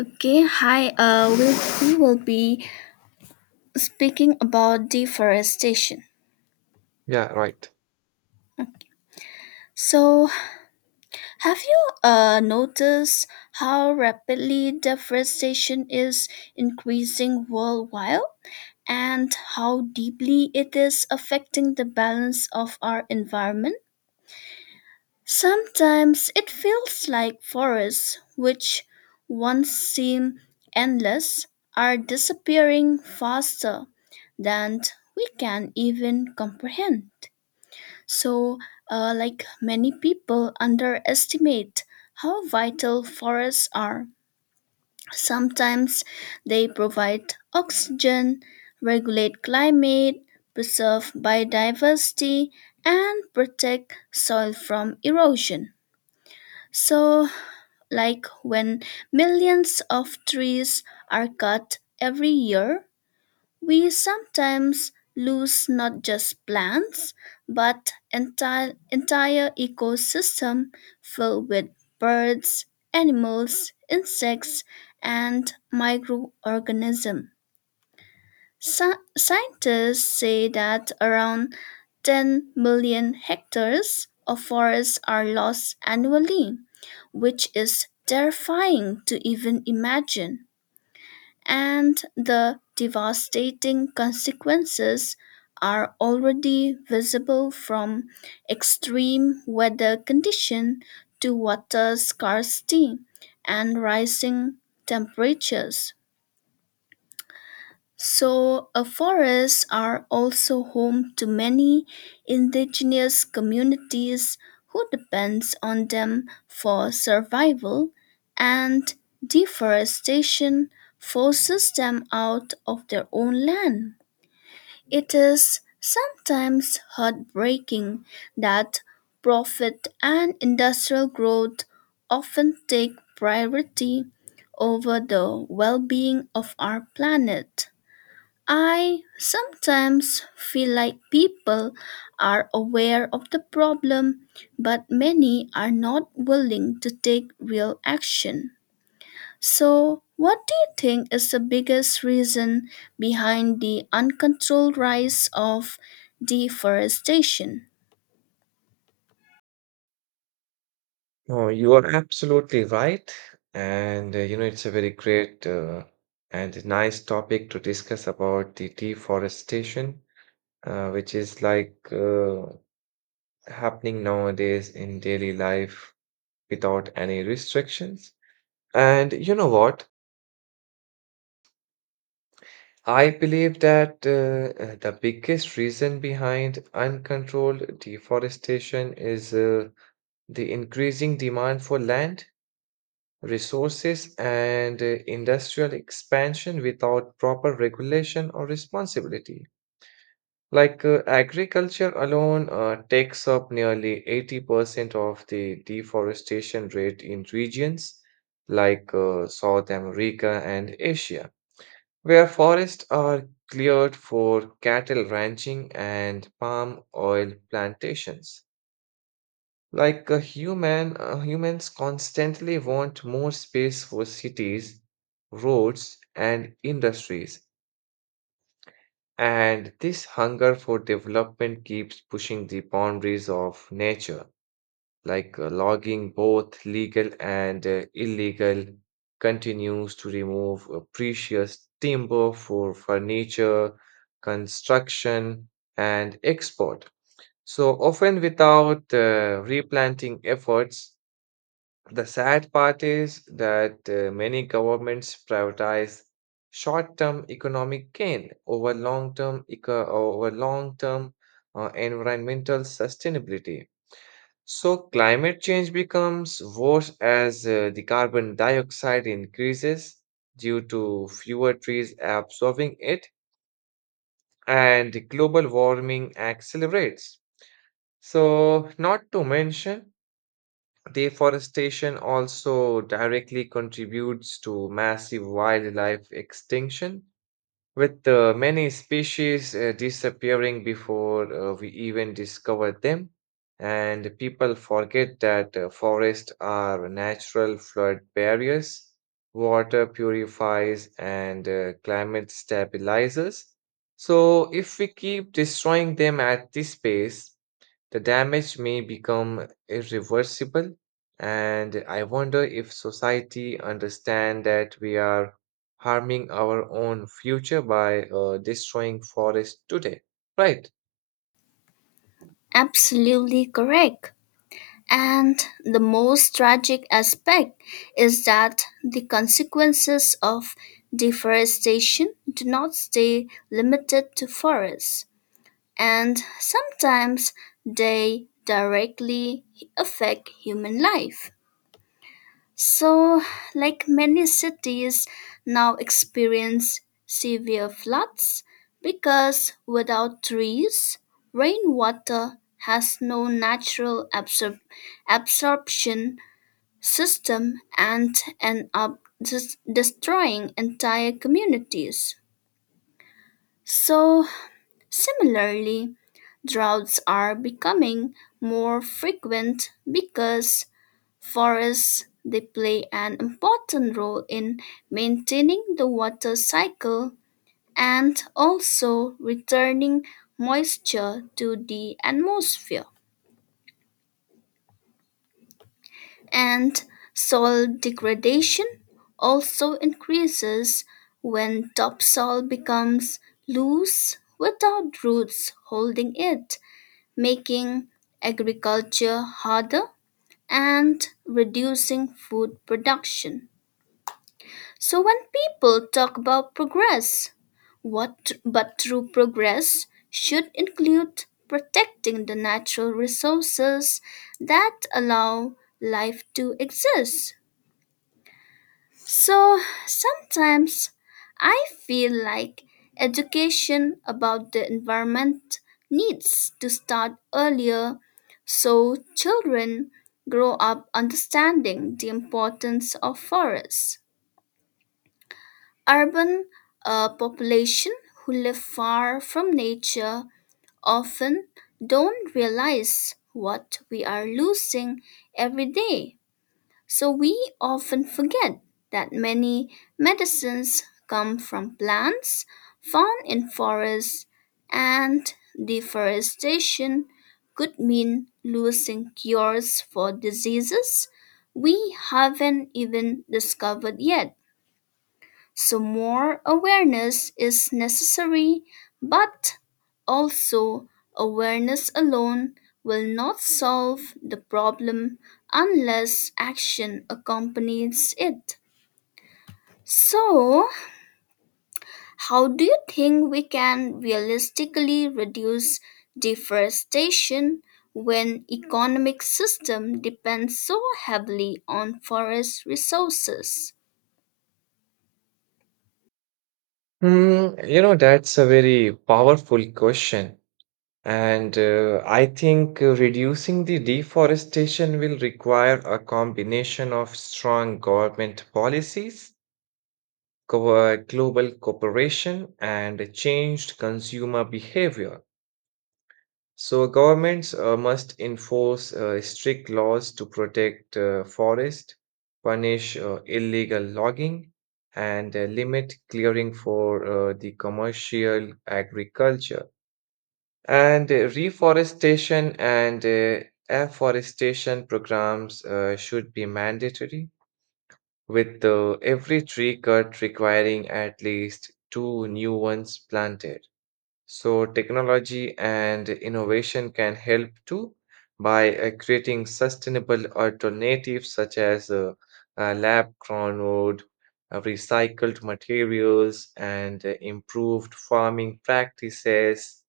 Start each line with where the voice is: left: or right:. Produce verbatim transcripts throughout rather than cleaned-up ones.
left: Okay, hi. Uh, we, we will be speaking about deforestation.
right: Yeah, right.
left: Okay. So, have you uh, noticed how rapidly deforestation is increasing worldwide and how deeply it is affecting the balance of our environment? Sometimes it feels like forests, which once seemed endless, are disappearing faster than we can even comprehend. So, uh, like many people underestimate how vital forests are. Sometimes they provide oxygen, regulate climate, preserve biodiversity, and protect soil from erosion. So, like when millions of trees are cut every year, we sometimes lose not just plants, but entire, entire ecosystem filled with birds, animals, insects, and microorganisms. Sci- scientists say that around ten million hectares of forests are lost annually, which is terrifying to even imagine. And the devastating consequences are already visible, from extreme weather condition to water scarcity and rising temperatures. So, uh, forests are also home to many indigenous communities who depends on them for survival, and deforestation forces them out of their own land. It is sometimes heartbreaking that profit and industrial growth often take priority over the well-being of our planet. I sometimes feel like people are aware of the problem, but many are not willing to take real action. So, what do you think is the biggest reason behind the uncontrolled rise of deforestation?
right: No, you are absolutely right. And, uh, you know, it's a very great uh, and nice topic to discuss about the deforestation, uh, which is like uh, happening nowadays in daily life without any restrictions. And you know what? I believe that uh, uh, the biggest reason behind uncontrolled deforestation is uh, the increasing demand for land resources and uh, industrial expansion without proper regulation or responsibility. Like uh, agriculture alone uh, takes up nearly eighty percent of the deforestation rate in regions like uh, South America and Asia, where forests are cleared for cattle ranching and palm oil plantations. Like a human, uh, humans constantly want more space for cities, roads, and industries. And this hunger for development keeps pushing the boundaries of nature, like uh, logging, both legal and uh, illegal, continues to remove uh, precious timber for furniture, construction, and export. So often without uh, replanting efforts, the sad part is that uh, many governments prioritize short-term economic gain over long-term eco- over long-term uh, environmental sustainability. So climate change becomes worse as uh, the carbon dioxide increases due to fewer trees absorbing it, and global warming accelerates. So, not to mention, deforestation also directly contributes to massive wildlife extinction, with uh, many species uh, disappearing before uh, we even discover them. And people forget that uh, forests are natural flood barriers, water purifiers, and uh, climate stabilizers. So, if we keep destroying them at this pace, the damage may become irreversible, and I wonder if society understand that we are harming our own future by uh, destroying forests today. Right.
left: Absolutely correct. And the most tragic aspect is that the consequences of deforestation do not stay limited to forests, and sometimes they directly affect human life. So, like many cities now experience severe floods because without trees, rainwater has no natural absor- absorption system and end up des- destroying entire communities. So, similarly, droughts are becoming more frequent because forests they play an important role in maintaining the water cycle and also returning moisture to the atmosphere. And soil degradation also increases when topsoil becomes loose without roots holding it, making agriculture harder and reducing food production. So when people talk about progress, what but true progress should include protecting the natural resources that allow life to exist. So sometimes I feel like education about the environment needs to start earlier so children grow up understanding the importance of forests. Urban uh, population who live far from nature often don't realize what we are losing every day. So we often forget that many medicines come from plants found in forests, and deforestation could mean losing cures for diseases we haven't even discovered yet. So, more awareness is necessary, but also awareness alone will not solve the problem unless action accompanies it. So, how do you think we can realistically reduce deforestation when economic system depends so heavily on forest resources?
right: Hmm, you know, that's a very powerful question. And uh, I think uh, reducing the deforestation will require a combination of strong government policies, glo- global cooperation, and changed consumer behavior. So, governments uh, must enforce uh, strict laws to protect uh, forest, punish uh, illegal logging, and uh, limit clearing for uh, the commercial agriculture. And uh, reforestation and uh, afforestation programs uh, should be mandatory with uh, every tree cut requiring at least two new ones planted. So, technology and innovation can help too by uh, creating sustainable alternatives such as uh, uh, lab grown wood, uh, recycled materials, and uh, improved farming practices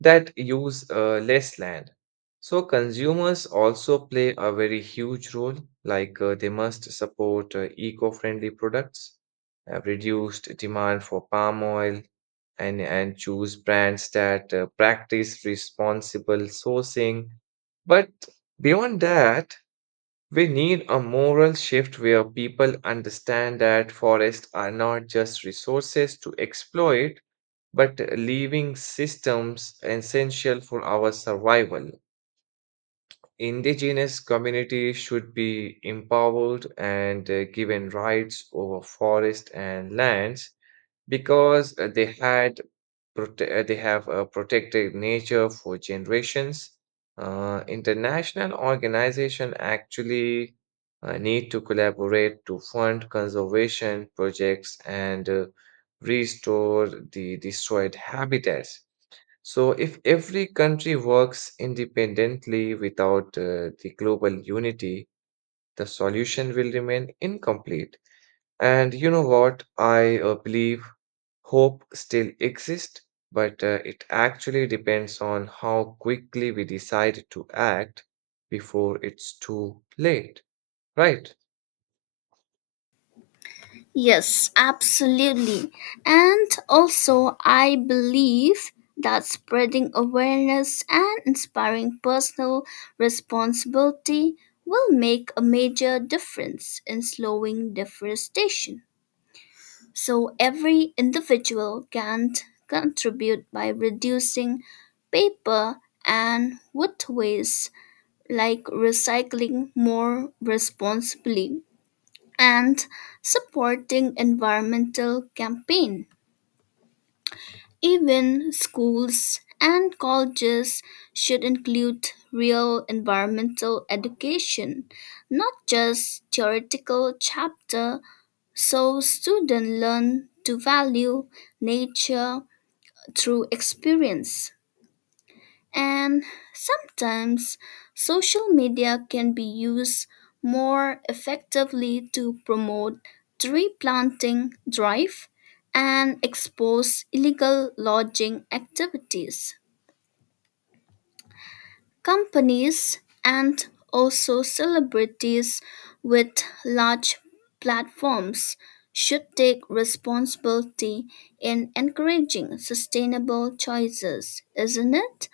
right: that use uh, less land. So consumers also play a very huge role, like uh, they must support uh, eco-friendly products, uh, reduced demand for palm oil, and, and choose brands that uh, practice responsible sourcing. But beyond that, we need a moral shift where people understand that forests are not just resources to exploit, but leaving systems essential for our survival. Indigenous communities should be empowered and uh, given rights over forest and lands because uh, they had prote- uh, they have uh, protected nature for generations. Uh, international organization actually uh, need to collaborate to fund conservation projects and uh, restore the destroyed habitats. So, if every country works independently without uh, the global unity, the solution will remain incomplete. And you know what? I uh, believe hope still exists, but uh, it actually depends on how quickly we decide to act before it's too late, right?
left: Yes, absolutely. And also, I believe that spreading awareness and inspiring personal responsibility will make a major difference in slowing deforestation. So, every individual can t- contribute by reducing paper and wood waste, like recycling more responsibly and supporting environmental campaign. Even schools and colleges should include real environmental education, not just theoretical chapter, so students learn to value nature through experience. And sometimes social media can be used more effectively to promote tree planting drive and expose illegal lodging activities. Companies and also celebrities with large platforms should take responsibility in encouraging sustainable choices, isn't it?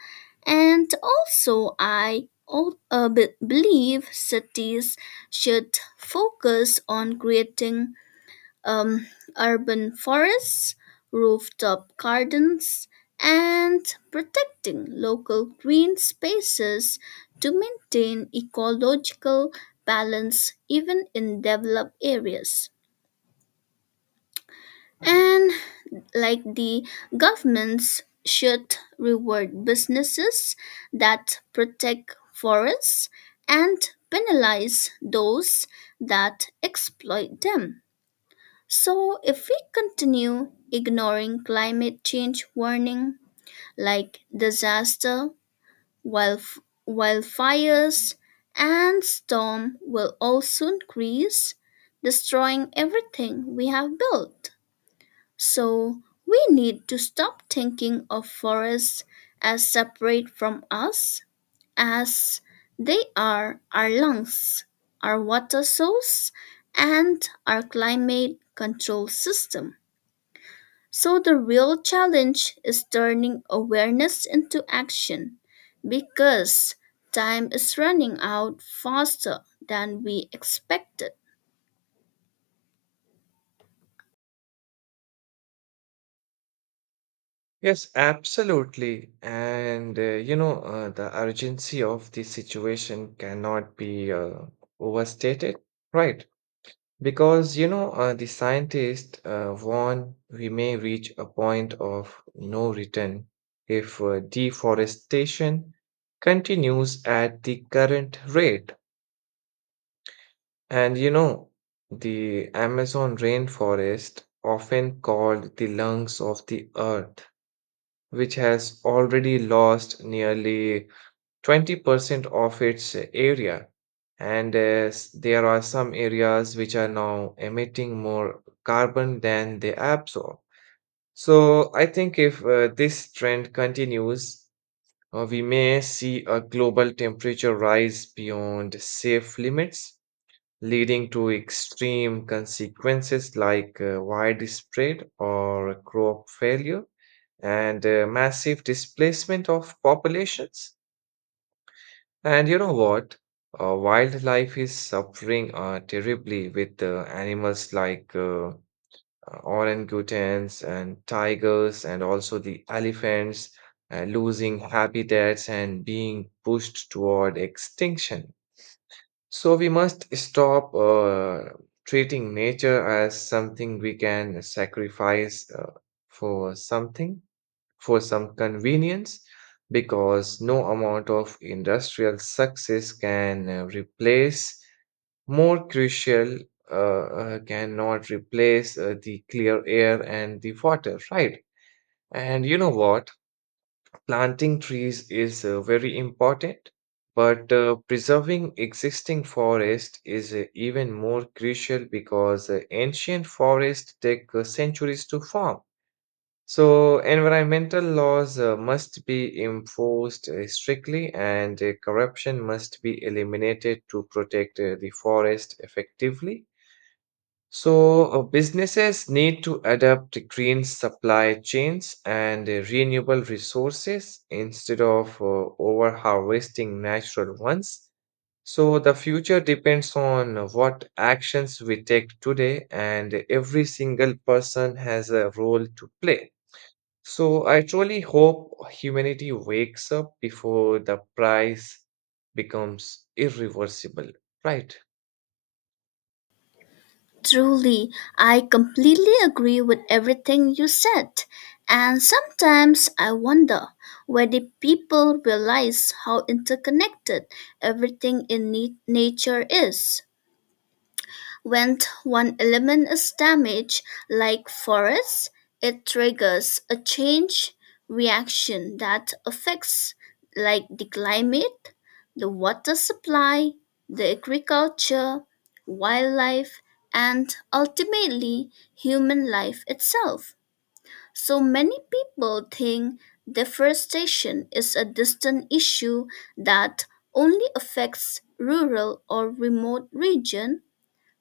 left: And also, I al- uh, be- believe cities should focus on creating um, urban forests, rooftop gardens, and protecting local green spaces to maintain ecological balance even in developed areas. And like the governments should reward businesses that protect forests and penalize those that exploit them. So, if we continue ignoring climate change warning, like disaster, wildf- wildfires, and storm will all soon increase, destroying everything we have built. So, we need to stop thinking of forests as separate from us, as they are our lungs, our water source, and our climate control system. So the real challenge is turning awareness into action because time is running out faster than we expected.
right: Yes, absolutely. And uh, you know, uh, the urgency of the situation cannot be uh, overstated, right? Because, you know, uh, the scientists uh, warn we may reach a point of no return if uh, deforestation continues at the current rate. And, you know, the Amazon rainforest, often called the lungs of the earth, which has already lost nearly twenty percent of its area. And uh, s- there are some areas which are now emitting more carbon than they absorb. So I think if uh, this trend continues, uh, we may see a global temperature rise beyond safe limits, leading to extreme consequences like uh, widespread or crop failure and uh, massive displacement of populations. And you know what? Uh, wildlife is suffering uh, terribly with uh, animals like uh, uh, orangutans and tigers, and also the elephants uh, losing habitats and being pushed toward extinction. So we must stop uh, treating nature as something we can sacrifice uh, for something for some convenience, because no amount of industrial success can uh, replace more crucial uh, uh, cannot replace uh, the clear air and the water, right? And you know what? Planting trees is uh, very important, but uh, preserving existing forest is uh, even more crucial because uh, ancient forests take uh, centuries to form. So, environmental laws uh, must be enforced uh, strictly, and uh, corruption must be eliminated to protect uh, the forest effectively. So, uh, businesses need to adapt green supply chains and uh, renewable resources instead of uh, over harvesting natural ones. So, the future depends on uh, what actions we take today, and every single person has a role to play. So I truly hope humanity wakes up before the price becomes irreversible, right?
left: Truly, I completely agree with everything you said. And sometimes I wonder whether people realize how interconnected everything in nat- nature is. When one element is damaged, like forest, it triggers a change reaction that affects like the climate, the water supply, the agriculture, wildlife, and ultimately human life itself. So many people think deforestation is a distant issue that only affects rural or remote region,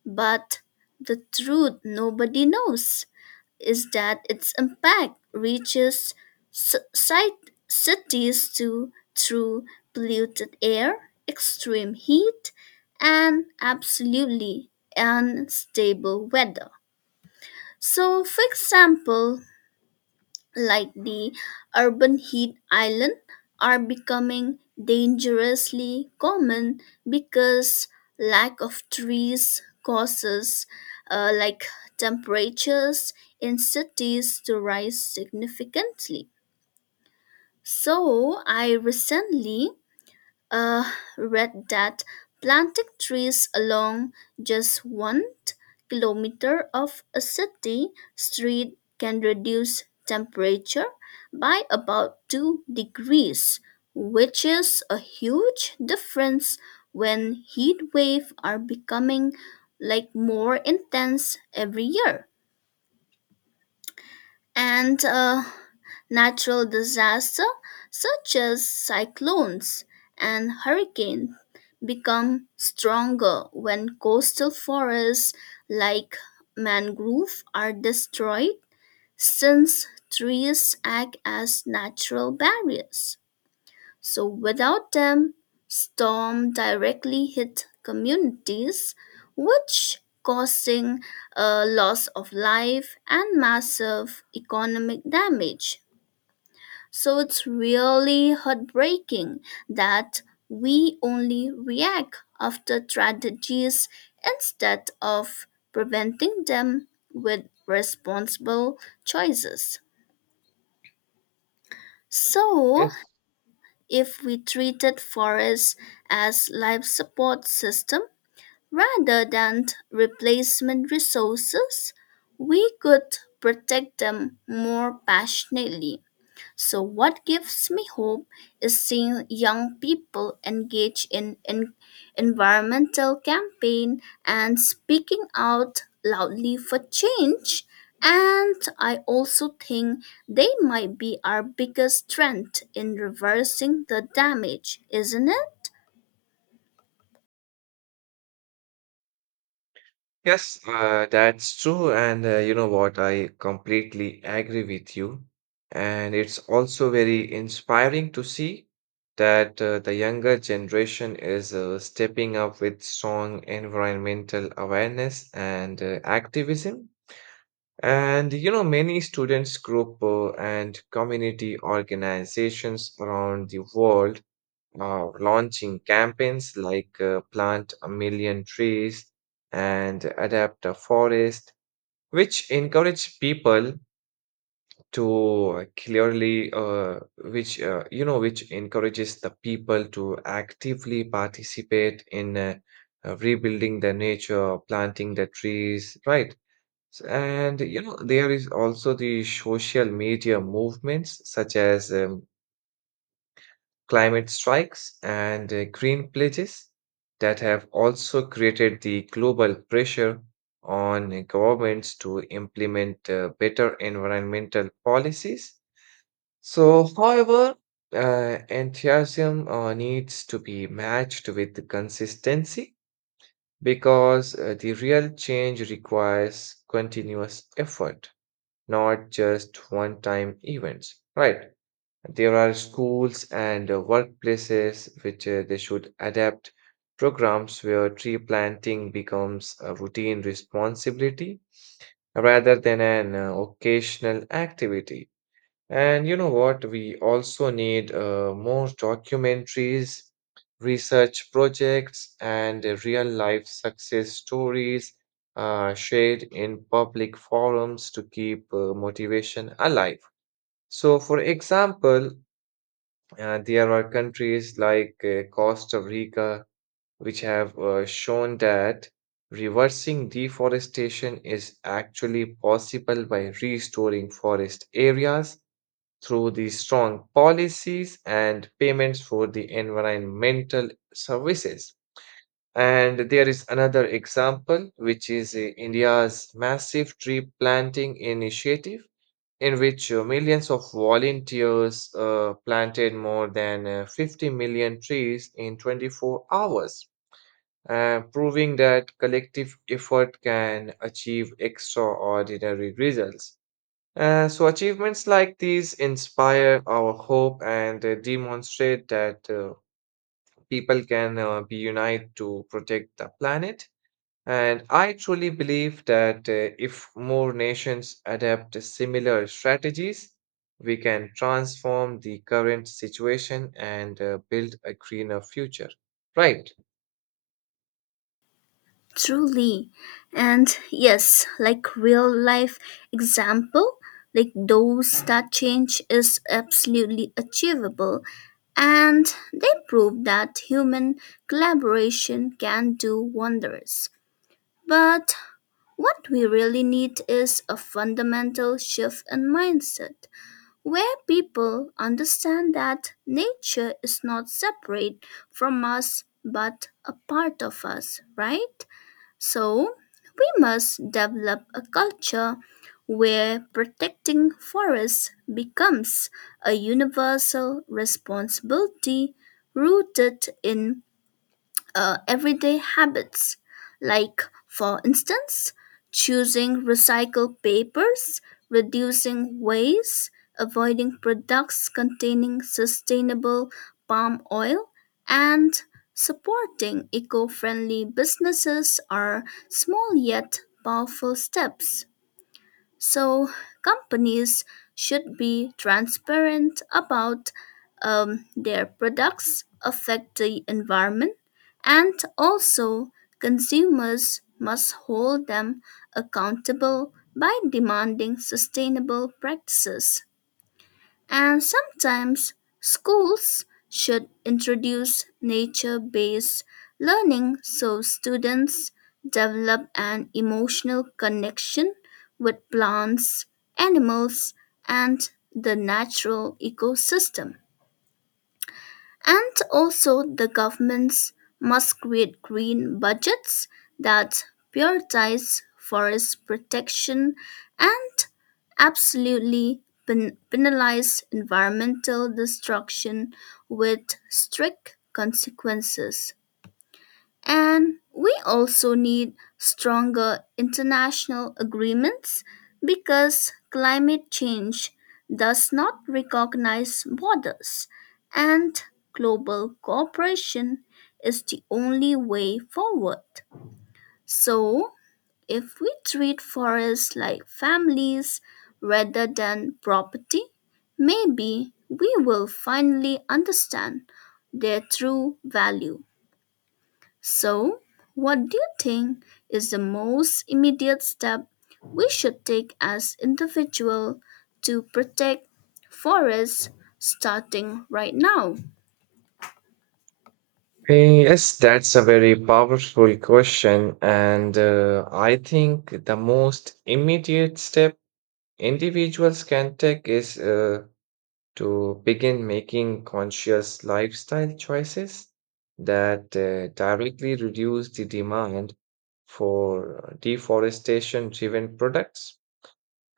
left: but the truth nobody knows is that its impact reaches ci- ci- cities too, through polluted air, extreme heat, and absolutely unstable weather. So, for example, like the urban heat island are becoming dangerously common because lack of trees causes uh, like temperatures in cities to rise significantly. So I recently uh, read that planting trees along just one kilometer of a city street can reduce temperature by about two degrees, which is a huge difference when heat waves are becoming like more intense every year. And uh, Natural disasters such as cyclones and hurricanes become stronger when coastal forests like mangrove are destroyed, since trees act as natural barriers. So without them, storm directly hit communities, which causing a loss of life and massive economic damage. So it's really heartbreaking that we only react after tragedies instead of preventing them with responsible choices. So,
right: Yes.
left: if we treated forests as life support system rather than replacement resources, we could protect them more passionately. So, what gives me hope is seeing young people engage in, in environmental campaign and speaking out loudly for change. And I also think they might be our biggest strength in reversing the damage, isn't it?
right: Yes, uh, that's true. And uh, you know what? I completely agree with you. And it's also very inspiring to see that uh, the younger generation is uh, stepping up with strong environmental awareness and uh, activism. And you know, many students group uh, and community organizations around the world are launching campaigns like uh, Plant a Million Trees and Adapt a Forest, which encourage people to clearly, uh, which, uh, you know, which encourages the people to actively participate in uh, uh, rebuilding the nature, planting the trees, right? S- And you know, there is also the social media movements such as um, climate strikes and uh, green pledges that have also created the global pressure on governments to implement uh, better environmental policies. So, however, uh, enthusiasm uh, needs to be matched with consistency because uh, the real change requires continuous effort, not just one time events. Right. There are schools and uh, workplaces which uh, they should adapt programs where tree planting becomes a routine responsibility rather than an uh, occasional activity. And you know what? We also need uh, more documentaries, research projects, and uh, real life success stories uh, shared in public forums to keep uh, motivation alive. So, for example, uh, there are countries like uh, Costa Rica which have uh, shown that reversing deforestation is actually possible by restoring forest areas through the strong policies and payments for the environmental services. And there is another example, which is uh, India's massive tree planting initiative, in which uh, millions of volunteers uh, planted more than uh, fifty million trees in twenty-four hours, uh, proving that collective effort can achieve extraordinary results. Uh, so, achievements like these inspire our hope and uh, demonstrate that uh, people can uh, be united to protect the planet. And I truly believe that uh, if more nations adapt similar strategies, we can transform the current situation and uh, build a greener future. Right.
left: Truly. And yes, like real life example, like those, that change is absolutely achievable. And they prove that human collaboration can do wonders. But what we really need is a fundamental shift in mindset, where people understand that nature is not separate from us but a part of us, right? So, we must develop a culture where protecting forests becomes a universal responsibility rooted in uh, everyday habits, like, for instance, choosing recycled papers, reducing waste, avoiding products containing sustainable palm oil, and supporting eco friendly businesses are small yet powerful steps. So, companies should be transparent about um, their products affect the environment, and also consumers must hold them accountable by demanding sustainable practices. And sometimes schools should introduce nature based learning so students develop an emotional connection with plants, animals, and the natural ecosystem. And also, the governments must create green budgets that prioritize forest protection and absolutely pen- penalize environmental destruction with strict consequences. And we also need stronger international agreements because climate change does not recognize borders, and global cooperation is the only way forward. So, if we treat forests like families rather than property, maybe we will finally understand their true value. So, what do you think is the most immediate step we should take as individual to protect forests starting right now?
right: Eh, Yes, that's a very powerful question. And uh, I think the most immediate step individuals can take is uh, to begin making conscious lifestyle choices that uh, directly reduce the demand for deforestation driven products.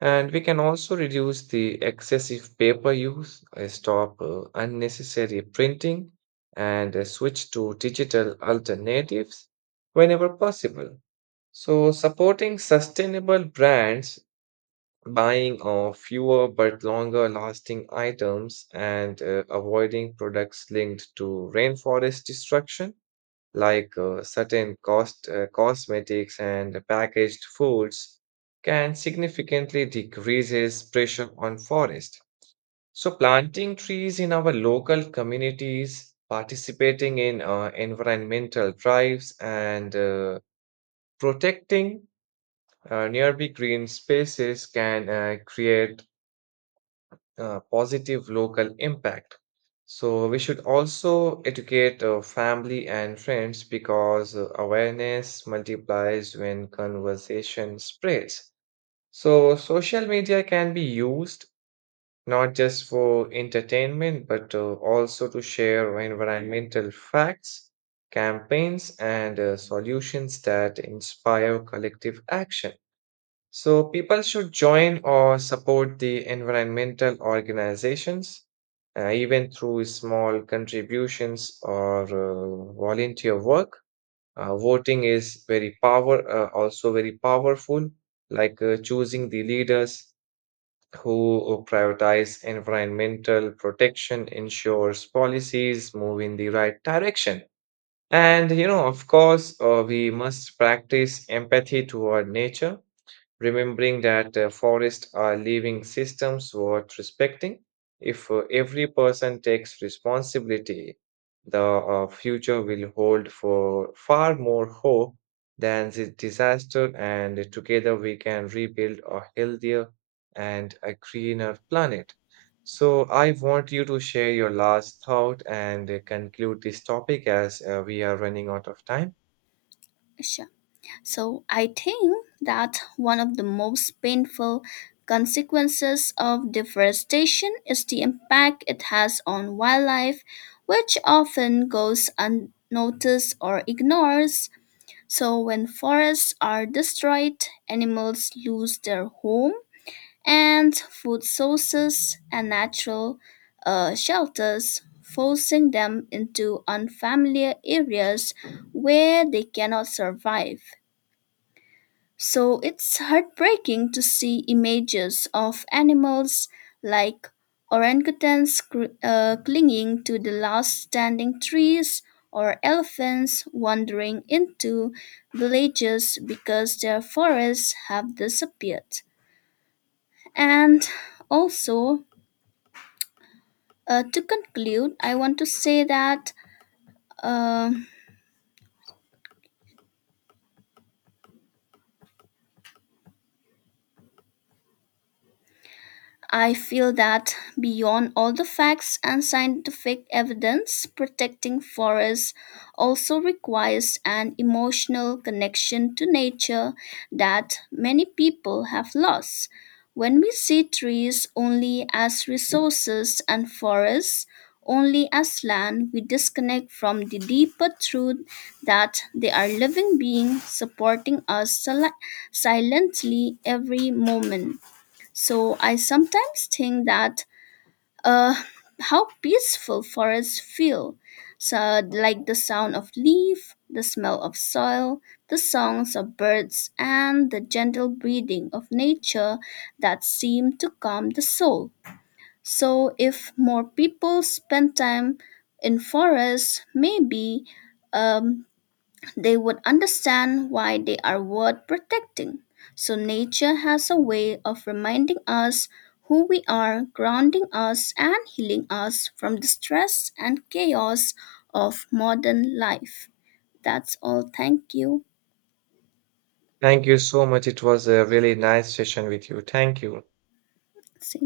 right: And we can also reduce the excessive paper use, uh, stop uh, unnecessary printing, and uh, switch to digital alternatives whenever possible. So, supporting sustainable brands, buying of fewer but longer lasting items, and uh, avoiding products linked to rainforest destruction, like uh, certain cost, uh, cosmetics and packaged foods, can significantly decreases pressure on forest. So planting trees in our local communities, participating in uh, environmental drives, and uh, protecting uh, nearby green spaces can uh, create uh, positive local impact. So we should also educate uh, family and friends because uh, awareness multiplies when conversation spreads. So social media can be used not just for entertainment but uh, also to share environmental facts, campaigns, and uh, solutions that inspire collective action. So people should join or support the environmental organizations, uh, even through small contributions or uh, volunteer work. Uh, voting is very power, uh, also very powerful, like uh, choosing the leaders who uh, prioritize environmental protection ensures policies move in the right direction. And you know, of course, uh, we must practice empathy toward nature, remembering that uh, forests are living systems worth respecting. If uh, every person takes responsibility, the uh, future will hold for far more hope than the disaster, and together we can rebuild a healthier and a greener planet. So I want you to share your last thought and uh, conclude this topic as uh, we are running out of time.
left: Asha? So I think that one of the most painful consequences of deforestation is the impact it has on wildlife, which often goes unnoticed or ignored. So when forests are destroyed, animals lose their home and food sources and natural uh, shelters, forcing them into unfamiliar areas where they cannot survive. So it's heartbreaking to see images of animals like orangutans cr- uh, clinging to the last standing trees or elephants wandering into villages because their forests have disappeared. And also, uh, to conclude, I want to say that. um I feel that beyond all the facts and scientific evidence, protecting forests also requires an emotional connection to nature that many people have lost. When we see trees only as resources and forests only as land, we disconnect from the deeper truth that they are living beings supporting us sil- silently every moment. So I sometimes think that uh, how peaceful forests feel, so like the sound of leaf, the smell of soil, the songs of birds, and the gentle breathing of nature that seem to calm the soul. So if more people spend time in forests, maybe um, they would understand why they are worth protecting. So, nature has a way of reminding us who we are, grounding us, and healing us from the stress and chaos of modern life. That's all. Thank you.
right: Thank you so much. It was a really nice session with you. Thank you.
left: See